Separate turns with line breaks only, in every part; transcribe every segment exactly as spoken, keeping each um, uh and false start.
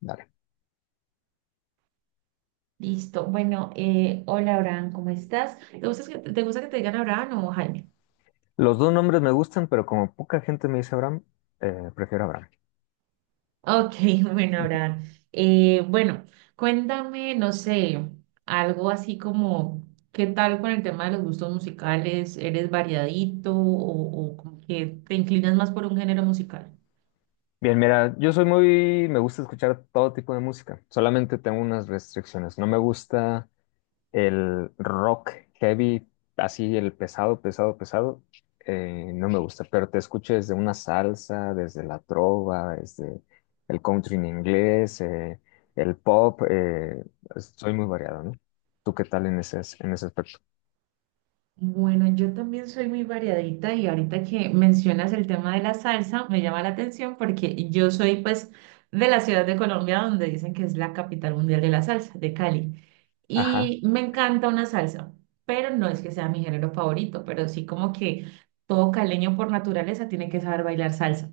Dale.
Listo. Bueno, eh, hola Abraham, ¿cómo estás? ¿Te gusta que, te gusta que te digan Abraham o Jaime?
Los dos nombres me gustan, pero como poca gente me dice Abraham, eh, prefiero Abraham.
Ok, bueno, Abraham. Eh, bueno, cuéntame, no sé, algo así como, ¿qué tal con el tema de los gustos musicales? ¿Eres variadito o, o como que te inclinas más por un género musical?
Bien, mira, yo soy muy, me gusta escuchar todo tipo de música, solamente tengo unas restricciones. No me gusta el rock heavy, así el pesado, pesado, pesado, eh, no me gusta, pero te escucho desde una salsa, desde la trova, desde el country en inglés, eh, el pop, eh, soy muy variado, ¿no? ¿Tú qué tal en ese, en ese aspecto?
Bueno, yo también soy muy variadita y ahorita que mencionas el tema de la salsa me llama la atención porque yo soy pues de la ciudad de Colombia donde dicen que es la capital mundial de la salsa, de Cali.
Ajá,
Y me encanta una salsa, pero no es que sea mi género favorito, pero sí como que todo caleño por naturaleza tiene que saber bailar salsa.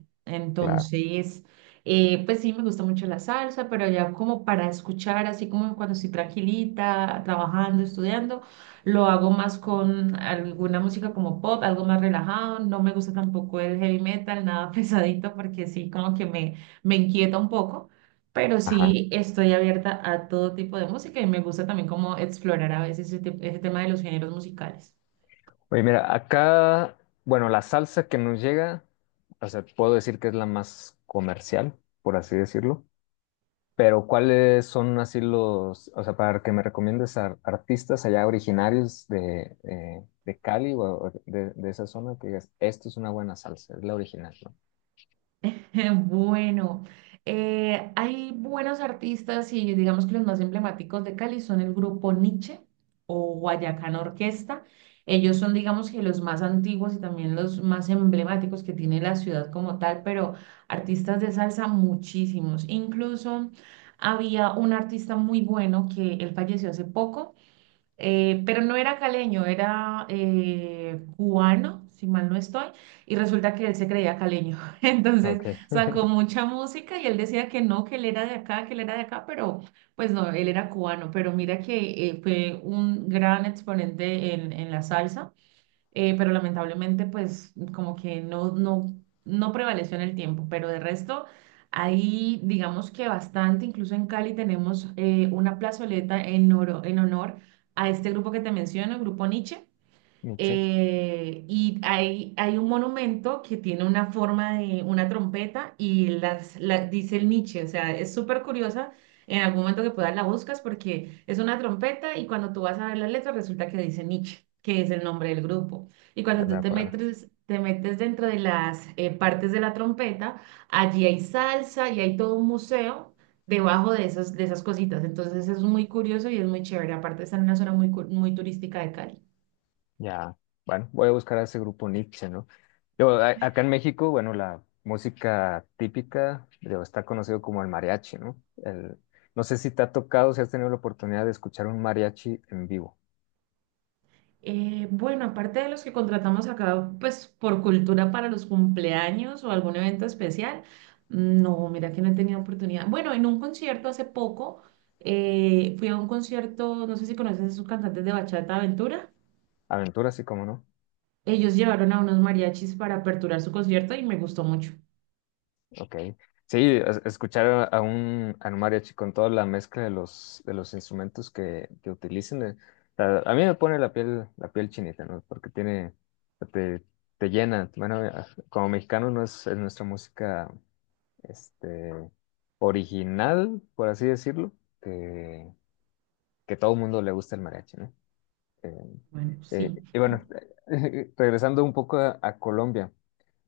claro,
Entonces, eh, pues sí, me gusta mucho la salsa, pero ya como para escuchar, así como cuando estoy tranquilita, trabajando, estudiando, lo hago más con alguna música como pop, algo más relajado. No me gusta tampoco el heavy metal, nada pesadito, porque sí, como que me, me inquieta un poco. Pero
ajá.
sí estoy abierta a todo tipo de música y me gusta también como explorar a veces ese, te- ese tema de los géneros musicales.
Oye, mira, acá, bueno, la salsa que nos llega, o sea, puedo decir que es la más comercial, por así decirlo, pero ¿cuáles son así los, o sea, para que me recomiendes a artistas allá originarios de, eh, de Cali o o de, de esa zona que digas, esto es una buena salsa, es la original,
Bueno, eh, hay buenos artistas y digamos que los más emblemáticos de Cali son el grupo Niche o Guayacán Orquesta. Ellos son, digamos que los más antiguos y también los más emblemáticos que tiene la ciudad como tal, pero artistas de salsa muchísimos. Incluso había un artista muy bueno que él falleció hace poco, eh, pero no era caleño, era eh, cubano, si mal no estoy, y resulta que él se creía caleño.
¿no?
Entonces
Ok,
sacó mucha música y él decía que no, que él era de acá, que él era de acá, pero pues no, él era cubano. Pero mira que eh, fue un gran exponente en, en la salsa, eh, pero lamentablemente pues como que no, no, no prevaleció en el tiempo, pero de resto ahí digamos que bastante. Incluso en Cali tenemos eh, una plazoleta en, oro- en honor a este grupo que te menciono, el grupo Nietzsche.
Miche,
Eh, y hay, hay un monumento que tiene una forma de una trompeta y las, la- dice el Nietzsche, o sea, es súper curiosa. En algún momento que puedas la buscas porque es una trompeta y cuando tú vas a ver las letras resulta que dice Nietzsche, que es el nombre del grupo. Y cuando
de
tú te
acuerdo.
metes, te metes dentro de las eh, partes de la trompeta, allí hay salsa y hay todo un museo debajo de esas, de esas cositas. Entonces es muy curioso y es muy chévere. Aparte está en una zona muy, cu- muy turística de Cali.
Ya, bueno, voy a buscar a ese grupo Nietzsche, ¿no? Digo, a- acá en México, bueno, la música típica, digo, está conocido como el mariachi, ¿no? El, no sé si te ha tocado, si has tenido la oportunidad de escuchar un mariachi en vivo.
Eh, bueno, aparte de los que contratamos acá, pues por cultura para los cumpleaños o algún evento especial, no, mira que no he tenido oportunidad. Bueno, en un concierto hace poco, eh, fui a un concierto, no sé si conoces a esos cantantes de Bachata Aventura.
Aventura, sí, como no.
Ellos llevaron a unos mariachis para aperturar su concierto y me gustó mucho.
Ok. Sí, es- escuchar a a un, a un mariachi con toda la mezcla de los, de los instrumentos que, que utilicen, eh, a, a mí me pone la piel, la piel chinita, ¿no? Porque tiene, te, te llena. Bueno, eh, como mexicanos no es es nuestra música este, original, por así decirlo, que, que todo el mundo le gusta el mariachi, ¿no? Eh,
Bueno, sí.
eh, y bueno, regresando un poco a, a Colombia,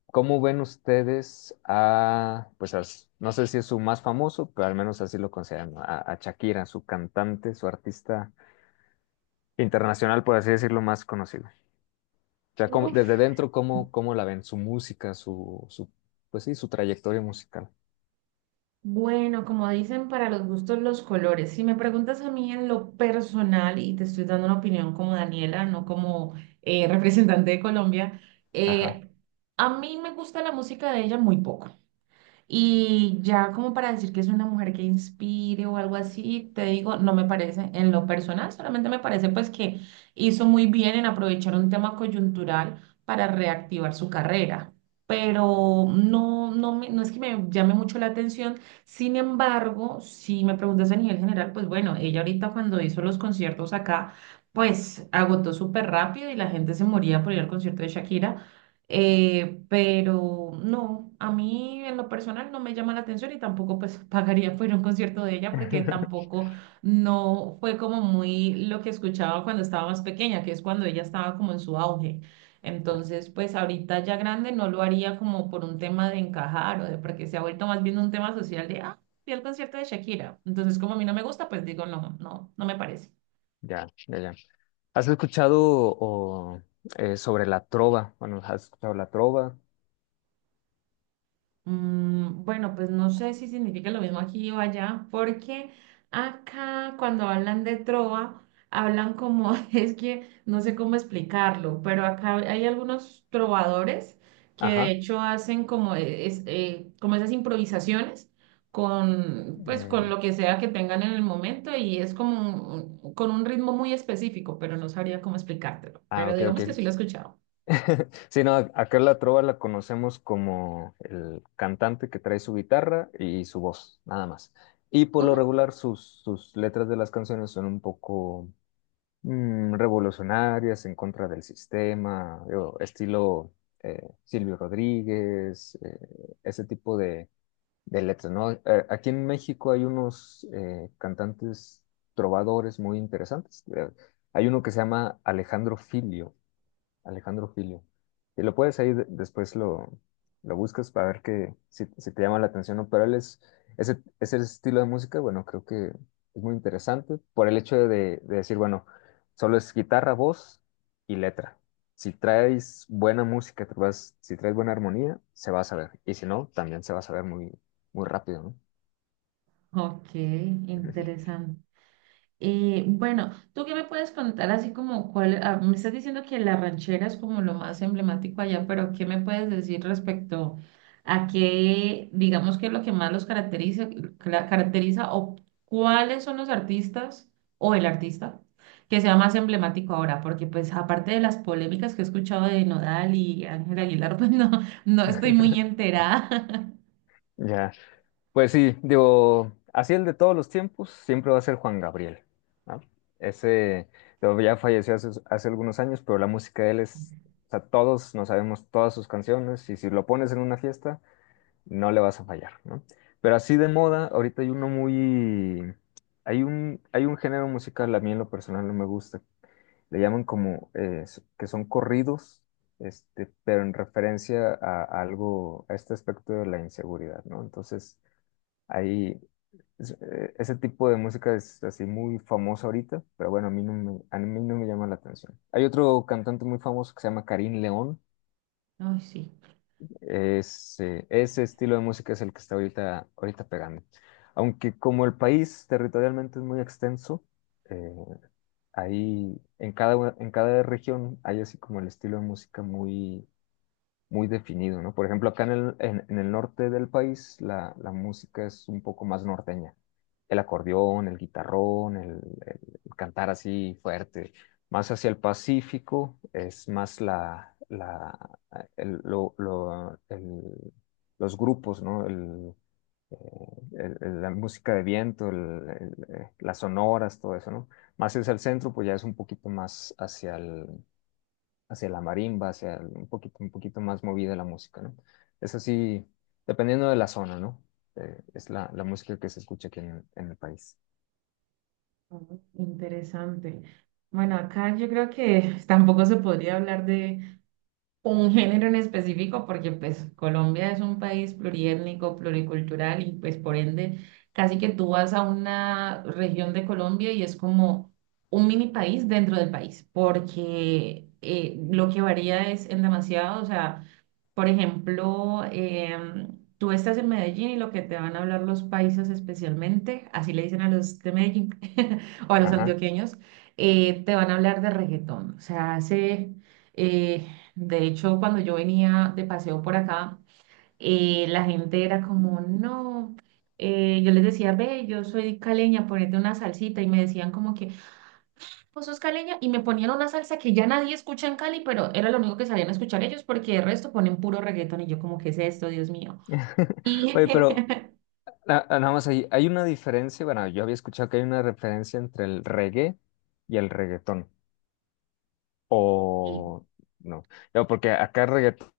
¿cómo ven ustedes a, pues a s- no sé si es su más famoso, pero al menos así lo consideran, ¿no? a, a Shakira, su cantante, su artista internacional, por así decirlo, más conocido? O sea, ¿cómo-
Uf,
desde dentro, ¿cómo, cómo la ven? Su música, su, su, pues sí, su trayectoria musical.
bueno, como dicen, para los gustos los colores. Si me preguntas a mí en lo personal, y te estoy dando una opinión como Daniela, no como eh, representante de Colombia,
Ajá.
eh, a mí me gusta la música de ella muy poco. Y ya como para decir que es una mujer que inspire o algo así, te digo, no me parece en lo personal, solamente me parece pues que hizo muy bien en aprovechar un tema coyuntural para reactivar su carrera. Pero no, no, me- no es que me llame mucho la atención. Sin embargo, si me preguntas a nivel general, pues bueno, ella ahorita cuando hizo los conciertos acá, pues agotó súper rápido y la gente se moría por ir al concierto de Shakira. Eh, pero no, a mí en lo personal no me llama la atención y tampoco pues pagaría por ir a un concierto de ella porque tampoco no fue como muy lo que escuchaba cuando estaba más pequeña, que es cuando ella estaba como en su auge. Entonces, pues ahorita ya grande no lo haría como por un tema de encajar o de porque se ha vuelto más bien un tema social de, ah, fui al concierto de Shakira. Entonces, como a mí no me gusta, pues digo, no, no, no me parece.
Ya, ya, ya. ¿Has escuchado o, eh, sobre la trova? Bueno, ¿has escuchado la trova?
Mm, bueno, pues no sé si significa lo mismo aquí o allá, porque acá cuando hablan de trova, hablan como, es que no sé cómo explicarlo, pero acá hay algunos trovadores que de
Ajá.
hecho hacen como, e- es, eh, como esas improvisaciones con, pues, con
Mm,
lo que sea que tengan en el momento y es como un- un- con un ritmo muy específico, pero no sabría cómo explicártelo,
ah,
pero
ok, ok.
digamos que sí lo he escuchado.
Sí, no, acá la trova la conocemos como el cantante que trae su guitarra y su voz, nada más. Y por lo
Ujú.
regular sus, sus letras de las canciones son un poco mm, revolucionarias, en contra del sistema, digo, estilo eh, Silvio Rodríguez, eh, ese tipo de de letras ¿no? A- Aquí en México hay unos eh, cantantes trovadores muy interesantes. Eh, Hay uno que se llama Alejandro Filio. Alejandro Filio. Y lo puedes ahí, de- después lo, lo buscas para ver que, si, si te llama la atención o no, pero él es, ese, ese estilo de música, bueno, creo que es muy interesante por el hecho de, de decir, bueno, solo es guitarra, voz y letra. Si traes buena música, te vas- si traes buena armonía, se va a saber. Y si no, también se va a saber muy, muy rápido, ¿no?
Ok, interesante. Eh, bueno, ¿tú qué me puedes contar así como cuál, ah, me estás diciendo que la ranchera es como lo más emblemático allá, pero ¿qué me puedes decir respecto a qué, digamos, qué es lo que más los caracteriza, cla- caracteriza o cuáles son los artistas o el artista que sea más emblemático ahora? Porque pues aparte de las polémicas que he escuchado de Nodal y Ángel Aguilar, pues no, no estoy muy enterada.
Ya. Pues sí, digo, así el de todos los tiempos siempre va a ser Juan Gabriel, ¿no? Ese, digo, ya falleció hace, hace algunos años, pero la música de él es, o sea, todos nos sabemos todas sus canciones y si lo pones en una fiesta, no le vas a fallar, ¿no? Pero así de moda, ahorita hay uno muy, hay un, hay un género musical, a mí en lo personal no me gusta, le llaman como, eh, que son corridos, este, pero en referencia a, a algo, a este aspecto de la inseguridad, ¿no? Entonces ahí, es- eh, ese tipo de música es así muy famosa ahorita, pero bueno, a mí no me, a mí no me llama la atención. Hay otro cantante muy famoso que se llama Karim León.
Ay, sí.
Es, eh, ese estilo de música es el que está ahorita, ahorita pegando. Aunque como el país territorialmente es muy extenso, eh, ahí en cada, en cada región hay así como el estilo de música muy, muy definido, ¿no? Por ejemplo, acá en el, en, en el norte del país la, la música es un poco más norteña. El acordeón, el guitarrón, el, el- el cantar así fuerte. Más hacia el Pacífico es más la, la, el- lo- lo- el- los grupos, ¿no? El, eh, el- el- la música de viento, el- el, eh, las sonoras, todo eso, ¿no? Más hacia el centro, pues ya es un poquito más hacia el, hacia la marimba, hacia el- un poquito, un poquito más movida la música, ¿no? Es así, dependiendo de la zona, ¿no? Eh, es la, la música que se escucha aquí en, en el país.
Oh, interesante. Bueno, acá yo creo que tampoco se podría hablar de un género en específico porque pues Colombia es un país pluriétnico, pluricultural y pues por ende casi que tú vas a una región de Colombia y es como un mini país dentro del país porque eh, lo que varía es en demasiado, o sea... Por ejemplo, em, tú estás en Medellín y lo que te van a hablar los paisas especialmente, así le dicen a los de Medellín o a los
Ajá.
antioqueños, eh, te van a hablar de reggaetón. O sea, hace, eh, de hecho, cuando yo venía de paseo por acá, eh, la gente era como, no. Eh, yo les decía, ve, yo soy caleña, ponete una salsita, y me decían como que, Pozos caleña, y me ponían una salsa que ya nadie escucha en Cali, pero era lo único que salían a escuchar ellos porque el resto ponen puro reggaetón y yo como, ¿qué es esto, Dios mío? Y
Oye, pero na- nada más ahí, hay una diferencia, bueno, yo había escuchado que hay una referencia entre el reggae y el reggaetón, o
y-
no, no, porque acá reggaetón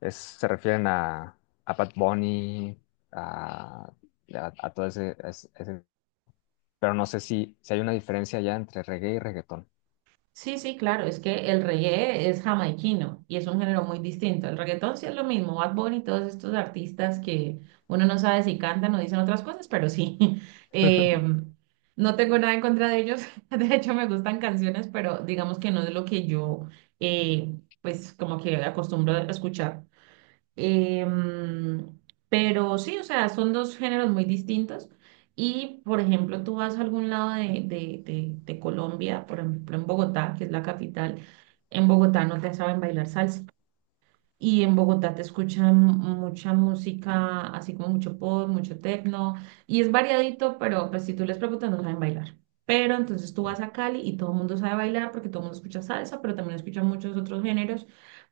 es- se refieren a, a Bad Bunny, a, a, a todo ese, a ese ese pero no sé si, si hay una diferencia ya entre reggae y reggaetón.
sí, sí, claro, es que el reggae es jamaiquino y es un género muy distinto. El reggaetón sí es lo mismo, Bad Bunny y todos estos artistas que uno no sabe si cantan o dicen otras cosas, pero sí. Eh, no tengo nada en contra de ellos, de hecho me gustan canciones, pero digamos que no es lo que yo, eh, pues como que acostumbro a escuchar. Em, pero sí, o sea, son dos géneros muy distintos. Y, por ejemplo, tú vas a algún lado de, de, de, de Colombia, por ejemplo, en Bogotá, que es la capital, en Bogotá no te saben bailar salsa. Y en Bogotá te escuchan mucha música, así como mucho pop, mucho techno. Y es variadito, pero pues si tú les preguntas no saben bailar. Pero entonces tú vas a Cali y todo el mundo sabe bailar porque todo el mundo escucha salsa, pero también escucha muchos otros géneros.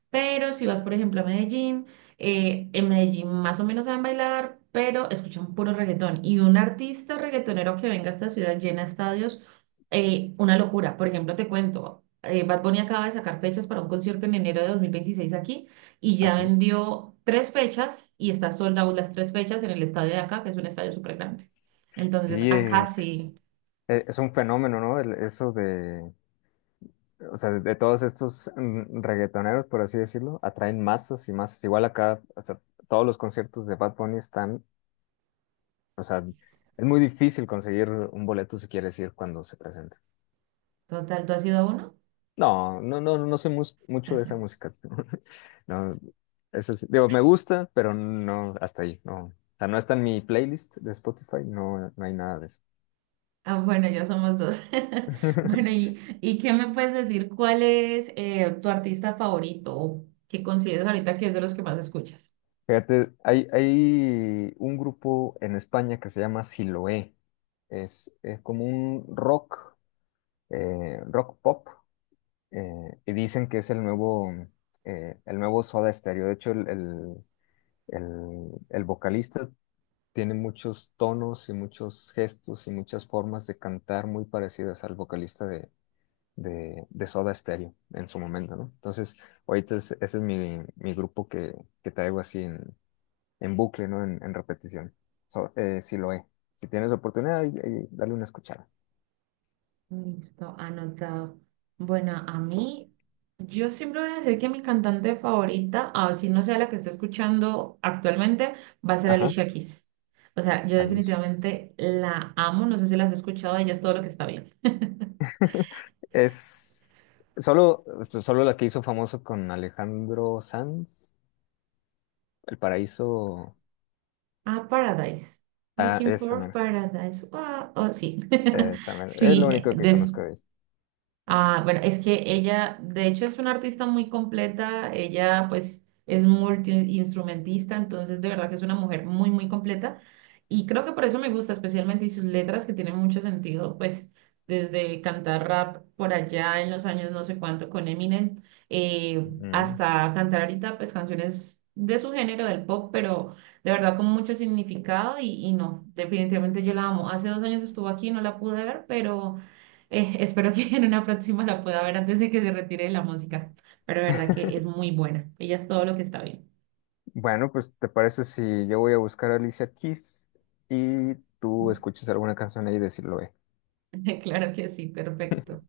Pero si vas, por ejemplo, a Medellín, eh, en Medellín más o menos saben bailar, pero escuchan puro reggaetón. Y un artista reggaetonero que venga a esta ciudad llena estadios, eh, una locura. Por ejemplo, te cuento, eh, Bad Bunny acaba de sacar fechas para un concierto en enero de dos mil veintiséis aquí y ya vendió tres fechas y está sold out las tres fechas en el estadio de acá, que es un estadio súper grande. Entonces,
Sí,
acá
es, que
sí,
es es un fenómeno, ¿no? El- eso de, o sea, de, de todos estos mm, reggaetoneros, por así decirlo, atraen masas y masas. Igual acá, o sea, todos los conciertos de Bad Bunny están, o sea, es muy difícil conseguir un boleto si quieres ir cuando se presenta.
total, ¿tú has ido a uno?
No, no, no, no soy mus- mucho de esa música. No, eso sí, digo, me gusta, pero no, hasta ahí, no. O sea, no está en mi playlist de Spotify, no, no hay nada de eso.
Ah, bueno, ya somos dos. Bueno, ¿y, y qué me puedes decir? ¿Cuál es eh, tu artista favorito o que consideras ahorita que es de los que más escuchas?
Fíjate, hay, hay un grupo en España que se llama Siloé. Es, es como un rock, eh, rock pop, eh, y dicen que es el nuevo, eh, el nuevo Soda Stereo. De hecho, el, el, el- el vocalista tiene muchos tonos y muchos gestos y muchas formas de cantar muy parecidas al vocalista de, de, de Soda Stereo en su momento, ¿no? Entonces, ahorita es- ese es mi, mi grupo que, que traigo así en bucle, ¿no? En, en repetición. So, eh, si lo he. Si tienes oportunidad, ahí- ahí dale una escuchada.
Listo, anotado. Bueno, a mí, yo siempre voy a decir que mi cantante favorita, así no sea la que esté escuchando actualmente, va a ser
Ajá,
Alicia Keys. O sea, yo
Alicia.
definitivamente la amo, no sé si la has escuchado, ella es todo lo que está bien.
Es solo, solo la que hizo famoso con Alejandro Sanz, El Paraíso.
Ah, Paradise.
Ah,
Looking
esa,
for
mera,
Paradise. Wow. Oh, sí,
esa, mera. Es lo
Sí, eh,
único que
def-
conozco de ella.
Ah, bueno, es que ella, de hecho, es una artista muy completa. Ella, pues, es multiinstrumentista, entonces, de verdad que es una mujer muy, muy completa. Y creo que por eso me gusta, especialmente, y sus letras que tienen mucho sentido, pues, desde cantar rap por allá en los años no sé cuánto con Eminem, eh,
Mm.
hasta cantar ahorita, pues, canciones de su género, del pop, pero de verdad con mucho significado. Y, y no, definitivamente yo la amo. Hace dos años estuvo aquí, no la pude ver, pero. Eh, espero que en una próxima la pueda ver antes de que se retire de la música, pero de verdad que es muy buena. Ella es todo lo que está bien.
Bueno, pues ¿te parece si yo voy a buscar a Alicia Keys y tú escuchas alguna canción ahí y decirlo, eh?
Claro que sí, perfecto.